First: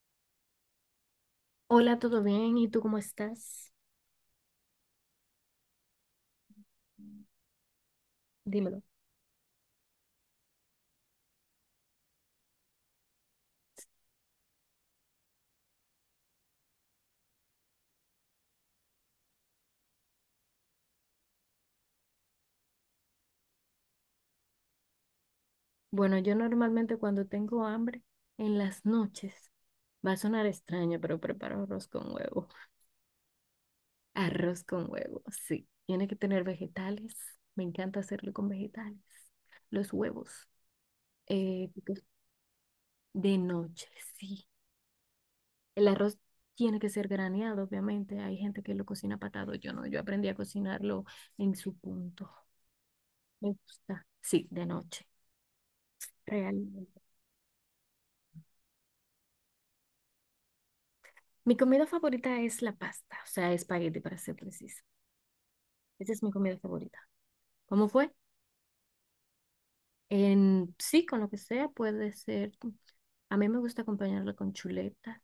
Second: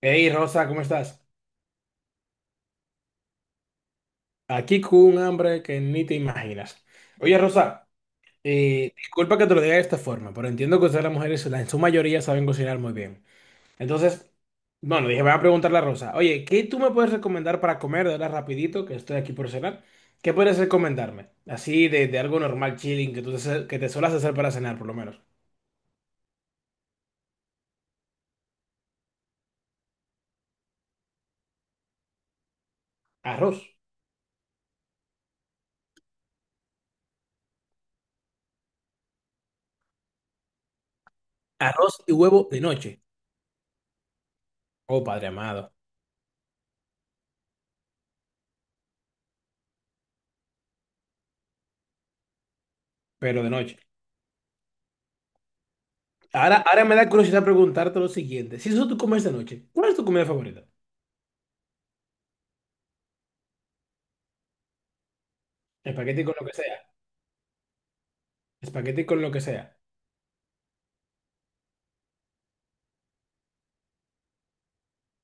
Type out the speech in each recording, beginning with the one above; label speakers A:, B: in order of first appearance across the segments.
A: Hey Rosa, ¿cómo estás?
B: Hola, ¿todo bien? ¿Y tú cómo estás?
A: Aquí con un hambre que ni te imaginas. Oye Rosa,
B: Dímelo.
A: disculpa que te lo diga de esta forma, pero entiendo que ustedes las mujeres en su mayoría saben cocinar muy bien. Entonces, bueno, dije, voy a preguntarle a Rosa, oye, ¿qué tú me puedes recomendar para comer de ahora rapidito, que estoy aquí por cenar? ¿Qué puedes recomendarme? Así de algo normal, chilling, que te suelas hacer para cenar, por lo menos.
B: Bueno, yo normalmente cuando tengo hambre en las noches, va a sonar extraño, pero preparo arroz con huevo.
A: Arroz.
B: Arroz con huevo, sí. Tiene que tener vegetales. Me encanta hacerlo con vegetales. Los huevos. eh,
A: Arroz y huevo de noche.
B: de noche, sí.
A: Oh, padre amado,
B: El arroz tiene que ser graneado, obviamente. Hay gente que lo cocina patado. Yo no, yo aprendí a cocinarlo en su punto.
A: pero
B: Me
A: de noche.
B: gusta. Sí, de noche.
A: Ahora,
B: Real.
A: ahora me da curiosidad preguntarte lo siguiente. Si eso tú comes de noche, ¿cuál es tu comida favorita?
B: Mi comida favorita es la pasta, o sea, espagueti para ser precisa. Esa es
A: Espagueti
B: mi
A: con lo que
B: comida
A: sea.
B: favorita. ¿Cómo fue?
A: Espagueti con lo que sea.
B: En, sí, con lo que sea, puede ser. A mí me gusta acompañarla con chuletas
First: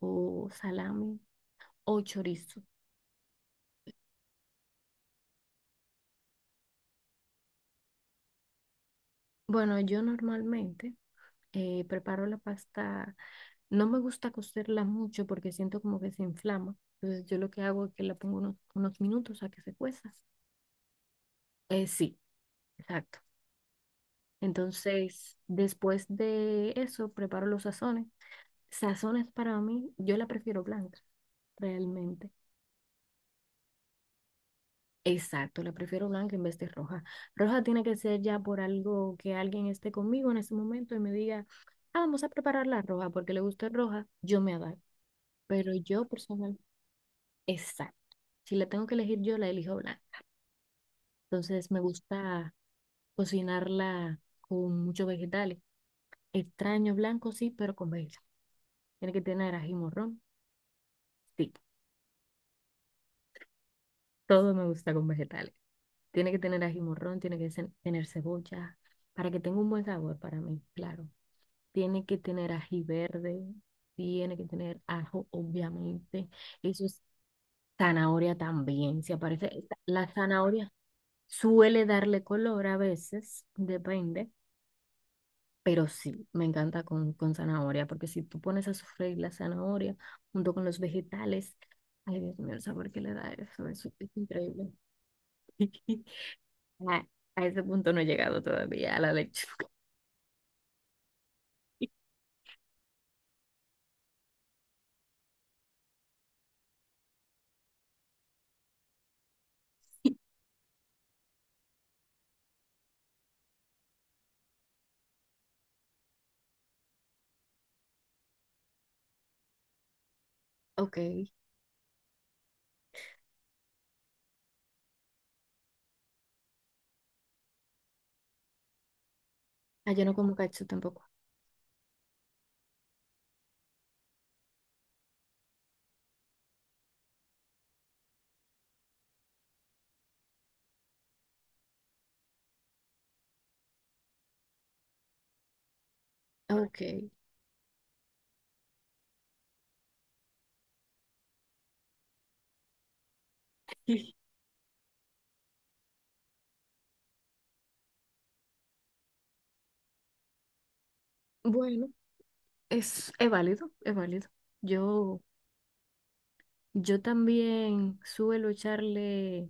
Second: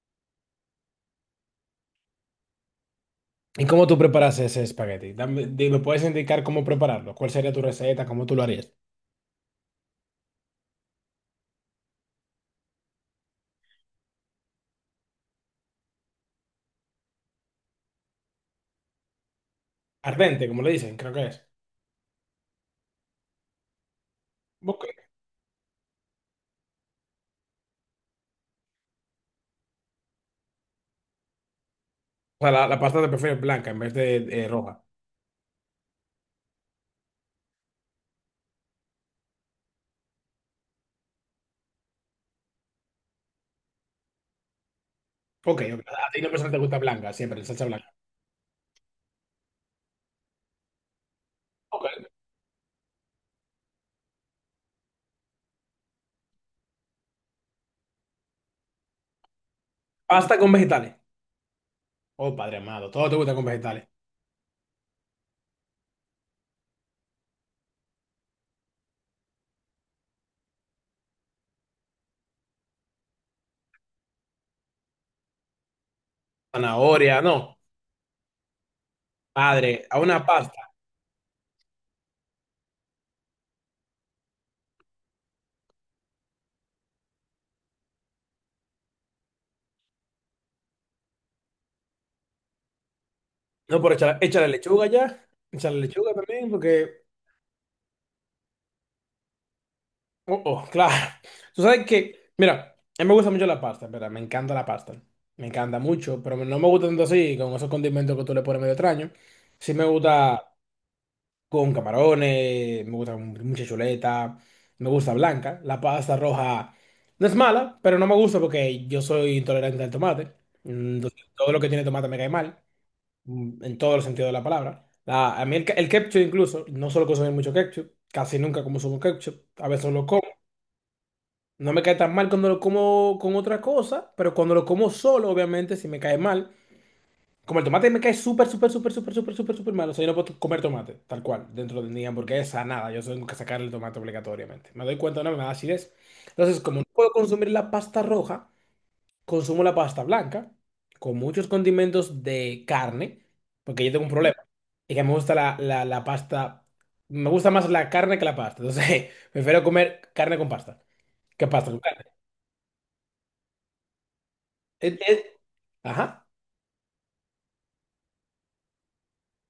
B: o salami o chorizo.
A: ¿Y cómo tú preparas ese espagueti? ¿Me puedes indicar cómo prepararlo? ¿Cuál sería tu receta? ¿Cómo tú lo harías?
B: Bueno, yo normalmente preparo la pasta. No me gusta cocerla mucho porque siento como que se inflama. Entonces yo lo que hago es que la pongo unos minutos a que se cueza.
A: Ardente, como le dicen, creo que es.
B: Sí, exacto.
A: Ok.
B: Entonces, después de eso, preparo los sazones. Sazones para mí, yo la prefiero blanca, realmente.
A: O sea, la pasta te prefieres blanca en vez de roja.
B: Exacto, la prefiero blanca en vez de roja. Roja tiene que ser ya por algo que alguien esté conmigo en ese momento y me diga, ah, vamos a preparar la roja porque le gusta roja, yo me adapto.
A: Ok,
B: Pero
A: ok.
B: yo
A: A ti no persona
B: personal,
A: te gusta blanca, siempre, la salsa blanca.
B: exacto. Si la tengo que elegir yo, la elijo blanca. Entonces me
A: Ok.
B: gusta cocinarla con muchos vegetales. Extraño blanco, sí, pero con vegetales. Tiene que tener ají morrón,
A: Pasta con vegetales.
B: sí.
A: Oh, padre amado, todo te gusta con vegetales.
B: Todo me gusta con vegetales. Tiene que tener ají morrón, tiene que tener cebolla, para que tenga un buen sabor para mí, claro. Tiene que tener ají verde, tiene que tener ajo, obviamente. Eso es
A: Zanahoria, no.
B: zanahoria también, se aparece.
A: Padre, a
B: La
A: una
B: zanahoria
A: pasta.
B: suele darle color a veces, depende, pero sí, me encanta con zanahoria, porque si tú pones a sofreír la zanahoria junto con los vegetales, ay Dios mío, el sabor que le da eso,
A: No,
B: eso
A: pero
B: es
A: échale, échale
B: increíble.
A: lechuga ya. Echa lechuga también, porque…
B: A, a ese punto no he llegado todavía, a la lechuga.
A: Oh, oh, claro. Tú sabes que, mira, a mí me gusta mucho la pasta, ¿verdad? Me encanta la pasta. Me encanta mucho, pero no me gusta tanto así, con esos condimentos que tú le pones medio extraño. Sí me gusta con camarones, me gusta con mucha chuleta, me gusta blanca. La pasta roja no es mala, pero no me gusta porque yo soy intolerante al tomate.
B: Ok.
A: Entonces, todo lo que tiene tomate me cae mal, en todos los sentidos de la palabra. A mí el ketchup incluso, no solo consumir mucho ketchup, casi nunca consumo ketchup, a
B: Ah,
A: veces
B: yo
A: lo
B: no
A: como.
B: como cacho tampoco.
A: No me cae tan mal cuando lo como con otra cosa, pero cuando lo como solo, obviamente, si me cae mal. Como el tomate me cae súper, súper, súper, súper, súper, súper, súper mal. O sea, yo no puedo comer tomate, tal cual, dentro de mi hamburguesa, nada. Yo tengo que sacar el tomate obligatoriamente. Me doy cuenta, no me da acidez. Entonces, como
B: Ok.
A: no puedo consumir la pasta roja, consumo la pasta blanca con muchos condimentos de carne, porque yo tengo un problema. Y que me gusta la pasta, me gusta más la carne que la pasta. Entonces, prefiero comer carne con pasta que pasta con
B: Bueno,
A: carne.
B: es válido, es válido.
A: Es-
B: Yo,
A: es- Ajá.
B: yo también suelo echarle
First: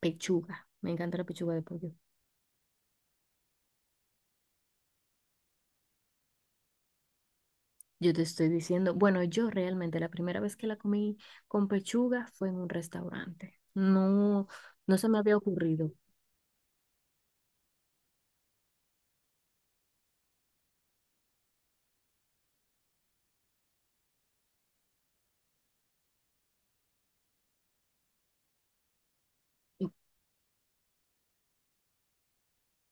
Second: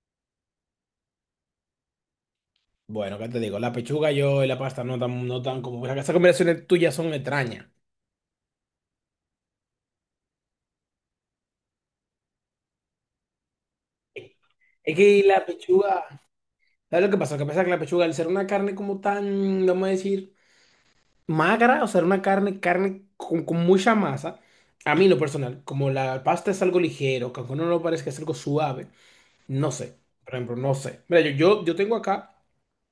B: pechuga. Me encanta la pechuga de pollo.
A: Bueno, ¿qué te digo? La pechuga yo y la pasta no tan, no tan como… Esas combinaciones tuyas son extrañas.
B: Yo te estoy diciendo, bueno, yo realmente la primera vez que la comí con pechuga fue en un restaurante. No,
A: Es
B: no se me
A: que
B: había
A: la
B: ocurrido.
A: pechuga, ¿sabes lo que pasa? Lo que pasa es que la pechuga, al ser una carne como tan, vamos a decir, magra, o sea, una carne, carne con mucha masa, a mí en lo personal, como la pasta es algo ligero, que aunque uno no lo parezca es algo suave, no
B: O-
A: sé, por ejemplo, no sé. Mira, yo tengo acá,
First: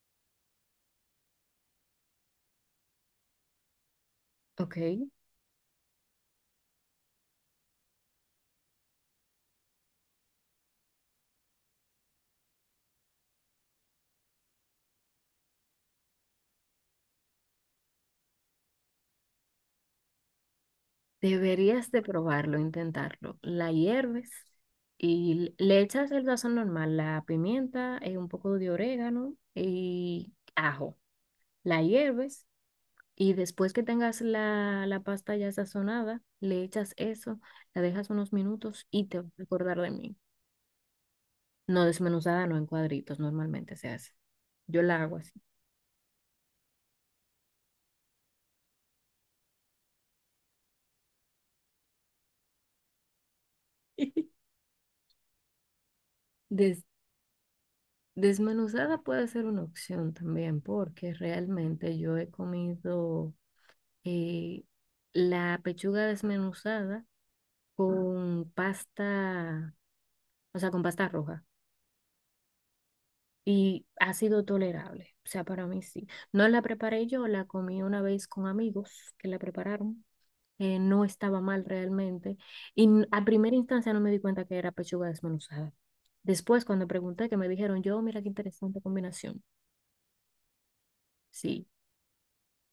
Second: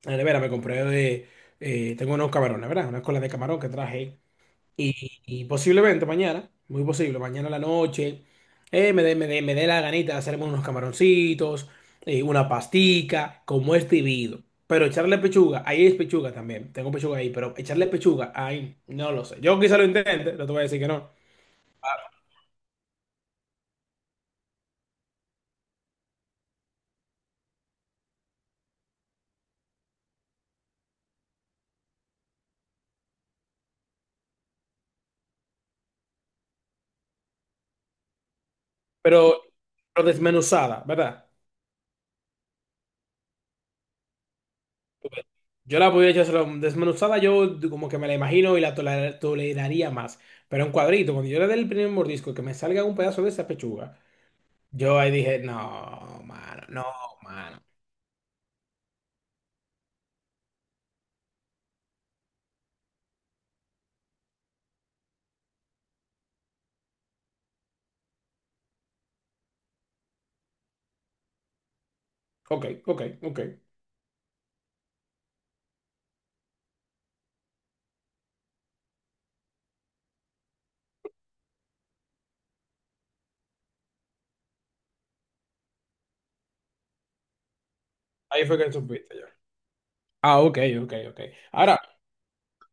A: en la nevera me compré, de, tengo unos camarones, ¿verdad? Una cola de camarón que traje.
B: Ok.
A: Y posiblemente mañana, muy posible, mañana a la noche, me dé la ganita de hacerme unos camaroncitos, una pastica, como es debido. Pero echarle pechuga, ahí es pechuga también, tengo pechuga ahí, pero echarle pechuga, ahí, no lo sé. Yo quizá lo intente, no te voy a decir que no,
B: Deberías de probarlo, intentarlo. La hierves y le echas el sazón normal, la pimienta, un poco de orégano y ajo. La hierves y después que tengas la pasta ya sazonada, le echas eso, la dejas unos minutos y te vas
A: pero,
B: a acordar de
A: pero
B: mí.
A: desmenuzada, ¿verdad?
B: No desmenuzada, no en cuadritos, normalmente se hace. Yo la hago así.
A: Yo la podría echárselo desmenuzada, yo como que me la imagino y la toleraría más. Pero en cuadrito, cuando yo le dé el primer mordisco, que me salga un pedazo de esa pechuga. Yo ahí dije, no, mano,
B: Des-
A: no, mano.
B: Desmenuzada puede ser una opción también porque realmente yo he comido eh, la pechuga desmenuzada con pasta, o sea, con pasta roja.
A: Ok, ok, ok.
B: Y ha sido tolerable, o sea, para mí sí. No la preparé yo, la comí una vez con amigos que la prepararon. No estaba mal realmente. Y a primera instancia no me di cuenta que era pechuga desmenuzada. Después, cuando pregunté, que me dijeron, yo, mira qué
A: Ahí fue que
B: interesante
A: supiste yo.
B: combinación.
A: Ah, ok, ok, ok.
B: Sí,
A: Ahora,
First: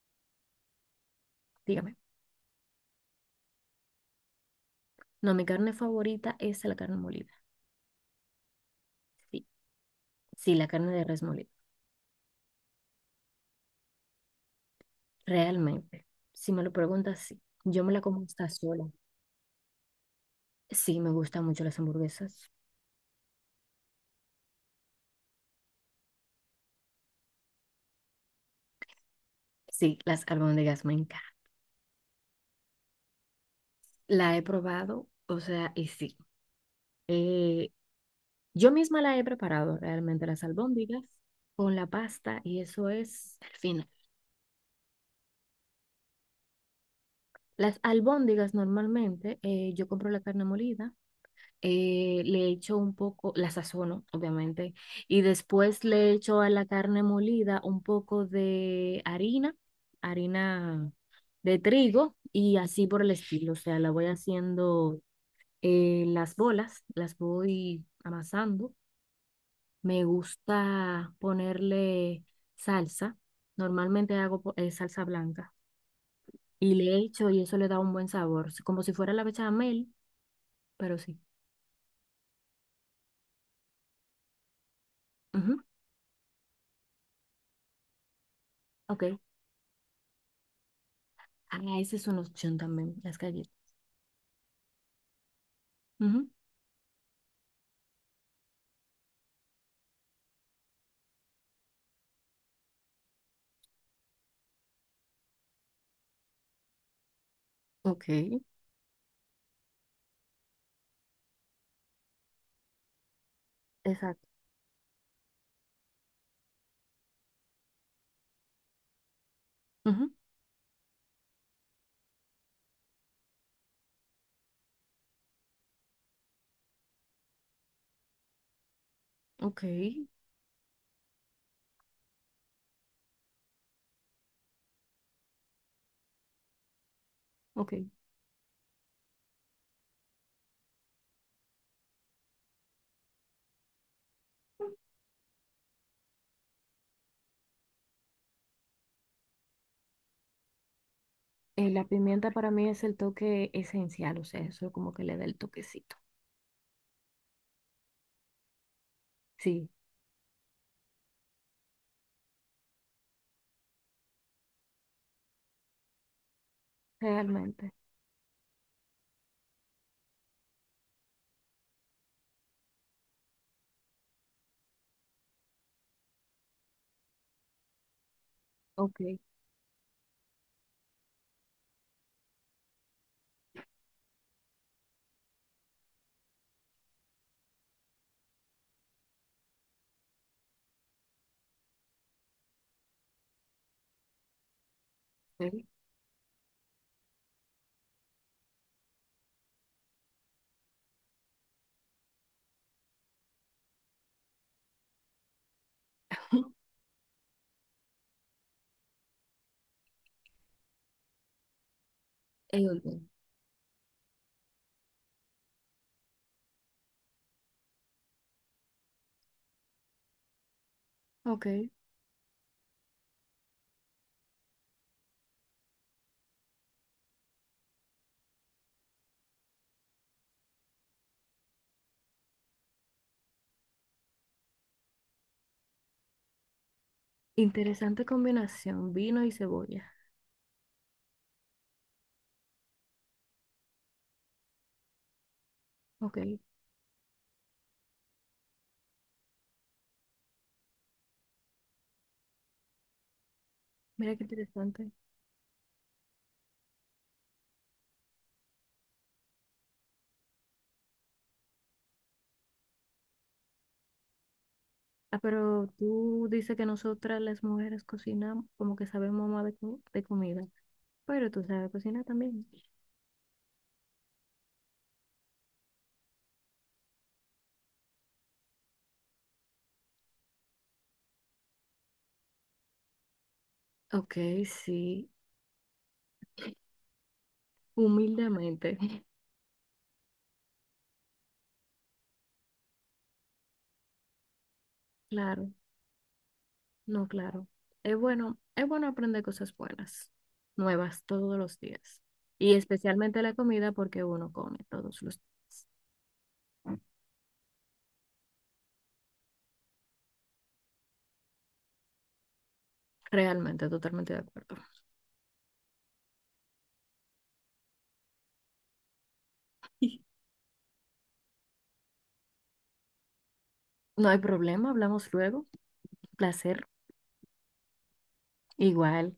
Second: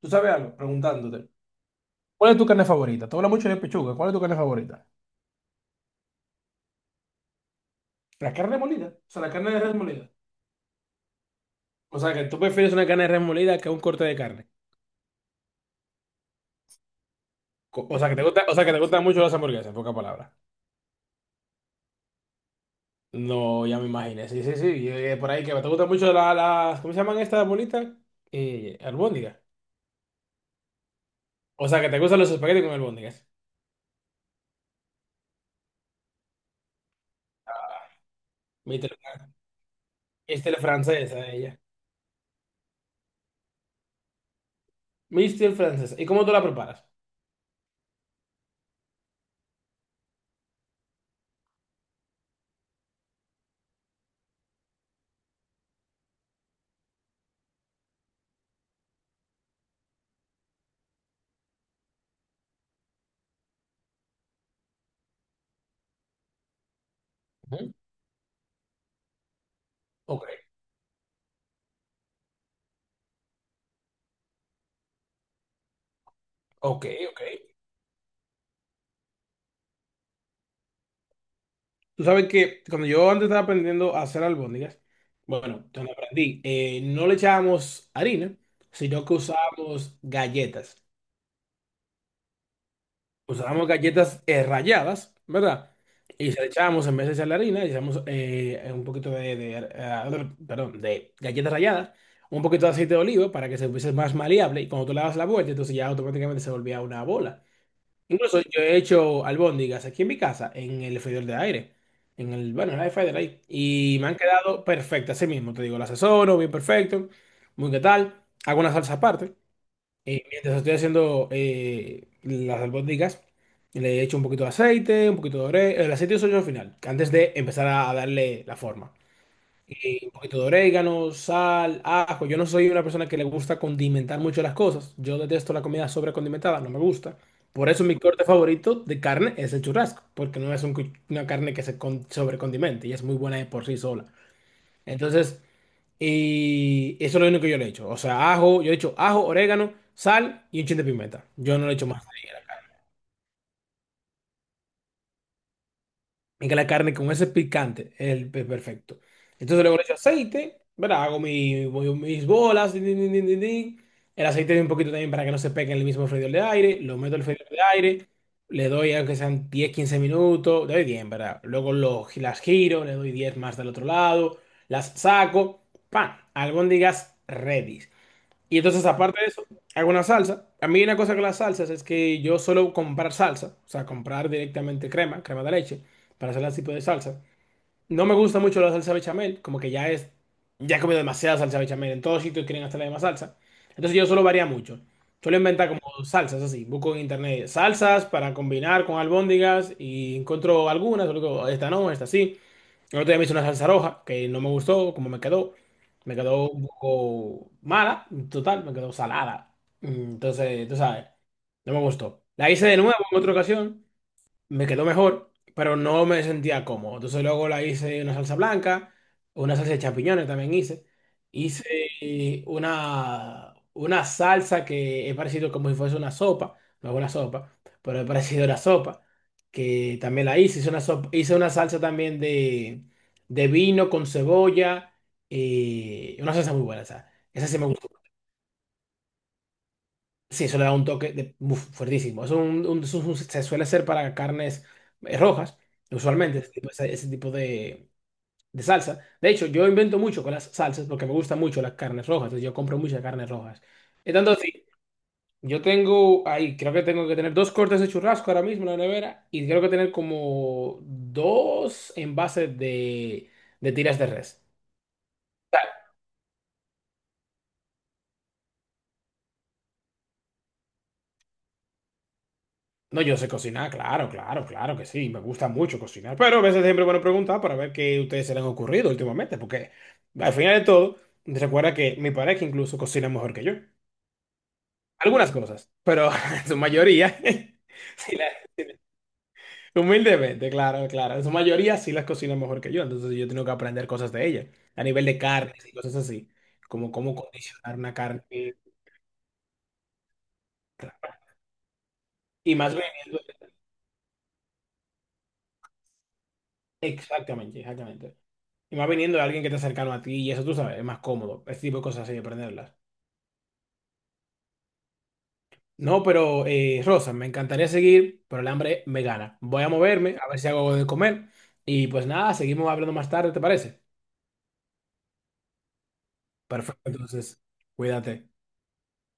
A: tú sabes algo, preguntándote,
B: dígame.
A: ¿cuál es tu carne favorita? Tú hablas mucho de pechuga, ¿cuál es tu carne favorita?
B: No, mi carne favorita es la carne molida.
A: La carne molida, o sea, la
B: Sí,
A: carne de res molida.
B: sí, la carne de res molida.
A: O sea, que tú prefieres una carne de res molida que un corte de carne.
B: Realmente, si me lo preguntas, sí. Yo me
A: O
B: la
A: sea, que
B: como
A: te gusta,
B: hasta
A: o sea, que te
B: sola.
A: gustan mucho las hamburguesas, en pocas palabras.
B: Sí, me gustan mucho las hamburguesas.
A: No, ya me imaginé, sí, sí, sí, y, por ahí que te gustan mucho las, ¿cómo se llaman estas bolitas? Albóndigas.
B: Sí, las albóndigas me encantan.
A: O sea, que te gustan los espaguetis con albóndigas.
B: La he probado, o sea, y sí. Eh, yo misma la he preparado realmente, las
A: Este es
B: albóndigas
A: francesa, ella.
B: con la pasta y eso es al final.
A: Mister francesa. ¿Y cómo tú la preparas?
B: Las albóndigas normalmente, yo compro la carne molida, le echo un poco, la sazono, obviamente, y después le echo a la carne molida un poco de harina, harina de trigo y así por el estilo. O sea, la voy haciendo las bolas, las
A: Ujú.
B: voy amasando. Me
A: Ok,
B: gusta ponerle salsa. Normalmente hago salsa blanca y
A: ok,
B: le
A: ok.
B: echo y eso le da un buen sabor, como si fuera la bechamel, pero sí.
A: Tú sabes que cuando yo antes estaba aprendiendo a hacer albóndigas,
B: Ujú.
A: bueno, cuando aprendí, no le echábamos harina,
B: Ok.
A: sino que usábamos galletas.
B: Ah, esa es una opción también, las galletas.
A: Usábamos galletas ralladas, ¿verdad?
B: Ujú.
A: Y se le echábamos, en vez de echarle harina, le echábamos un poquito de, perdón, de galletas ralladas, un poquito de aceite de oliva para que se fuese más maleable. Y cuando tú le das la vuelta, entonces ya automáticamente se volvía una bola.
B: Ok.
A: Incluso yo he hecho albóndigas aquí en mi casa, en el freidor de aire, en el, bueno, en el air fryer ahí. Y me han
B: Exacto.
A: quedado perfectas, así mismo, te digo, las asesoro, bien perfecto, muy qué tal. Hago una salsa aparte.
B: Ujú.
A: Y mientras estoy haciendo las albóndigas, le echo un poquito de aceite, un poquito de orégano. El aceite uso yo al final, antes de empezar a darle la forma
B: Ok,
A: un poquito de orégano, sal, ajo. Yo no soy una persona que le gusta condimentar mucho las cosas. Yo detesto la comida sobrecondimentada, no me gusta. Por
B: ok.
A: eso mi corte favorito de carne es el churrasco, porque no es un una carne que sobrecondimente y es muy buena de por sí sola. Entonces, y eso es lo único que yo le echo. O sea, ajo, yo le echo ajo, orégano, sal y un chin de pimienta. Yo no le
B: La
A: echo más.
B: pimienta para mí es el toque esencial, o sea, eso como que le da el toquecito.
A: Y que la carne con ese picante es el perfecto. Entonces
B: Sí.
A: luego le echo aceite, ¿verdad? Hago mis bolas, din, din, din, din, din, din. El aceite un poquito también para que no se pegue en el mismo freidor de aire. Lo meto al freidor de
B: Realmente.
A: aire, le doy aunque sean 10 15 minutos, le doy 10, ¿verdad? Luego lo, las giro, le doy 10 más del otro lado, las saco, ¡pam! Albóndigas ready. Y entonces,
B: Ok,
A: aparte de eso, hago una salsa. A mí una cosa con las salsas es que yo suelo comprar salsa, o sea, comprar directamente crema, crema de leche, para hacer ese tipo de salsa. No me gusta mucho la salsa bechamel, como que ya es, ya he comido demasiada salsa bechamel, en todos sitios quieren hacer la misma salsa. Entonces yo suelo variar mucho. Suelo
B: sí.
A: inventar como salsas así, busco en internet salsas para combinar con albóndigas y encuentro algunas, luego esta no, esta sí. El otro día me hice una salsa roja que no me gustó como me quedó. Me quedó un poco mala, total, me quedó salada. Mm, Entonces, tú sabes, no me gustó. La
B: Ey,
A: hice de nuevo
B: oye,
A: en otra ocasión, me quedó mejor, pero no me sentía cómodo. Entonces luego la hice una salsa blanca, una salsa de champiñones también hice.
B: ok,
A: Hice una salsa que he parecido como si fuese una sopa, no es una sopa, pero he parecido una sopa, que también la hice. Hice una, hice una salsa también de vino con cebolla, y una salsa muy buena, esa. Esa sí me gustó.
B: interesante combinación, vino y cebolla.
A: Sí, eso le da un toque de, uf, fuertísimo. Es es se suele hacer para carnes rojas,
B: Ok,
A: usualmente, ese tipo, ese tipo de salsa. De hecho, yo invento mucho con las salsas porque me gustan mucho las carnes rojas, entonces yo compro muchas carnes rojas. Y
B: mira qué
A: tanto así,
B: interesante.
A: yo tengo ahí, creo que tengo que tener dos cortes de churrasco ahora mismo en la nevera y creo que tener como dos envases de tiras de res.
B: Ah, pero tú dices que nosotras las mujeres cocinamos, como que sabemos más de, de comida, pero tú sabes cocinar también.
A: No, yo sé cocinar, claro, claro, claro que sí, me gusta mucho cocinar, pero a veces siempre es bueno preguntar para ver qué ustedes se les han ocurrido últimamente, porque al final de todo, recuerda que mi pareja incluso cocina mejor que yo,
B: Ok, sí,
A: algunas cosas, pero en su mayoría, sí
B: humildemente.
A: humildemente, claro, claro, en su mayoría sí las cocina mejor que yo, entonces yo tengo que aprender cosas de ella, a nivel de
B: Claro,
A: carnes y cosas así, como
B: no,
A: cómo
B: claro.
A: condicionar una carne
B: Es bueno aprender cosas buenas, nuevas todos los días. Y
A: y más bien,
B: especialmente la comida porque uno come todos los días.
A: exactamente, exactamente. Y más viniendo de alguien que está cercano a ti y eso tú sabes, es más cómodo. Ese tipo de cosas así de aprenderlas.
B: Realmente, totalmente de acuerdo.
A: No, pero Rosa, me encantaría seguir, pero el hambre me gana. Voy a moverme, a ver si hago algo de comer. Y pues nada, seguimos hablando más tarde, ¿te parece?
B: No hay problema, hablamos luego. Placer.
A: Perfecto, entonces, cuídate.
B: Igual.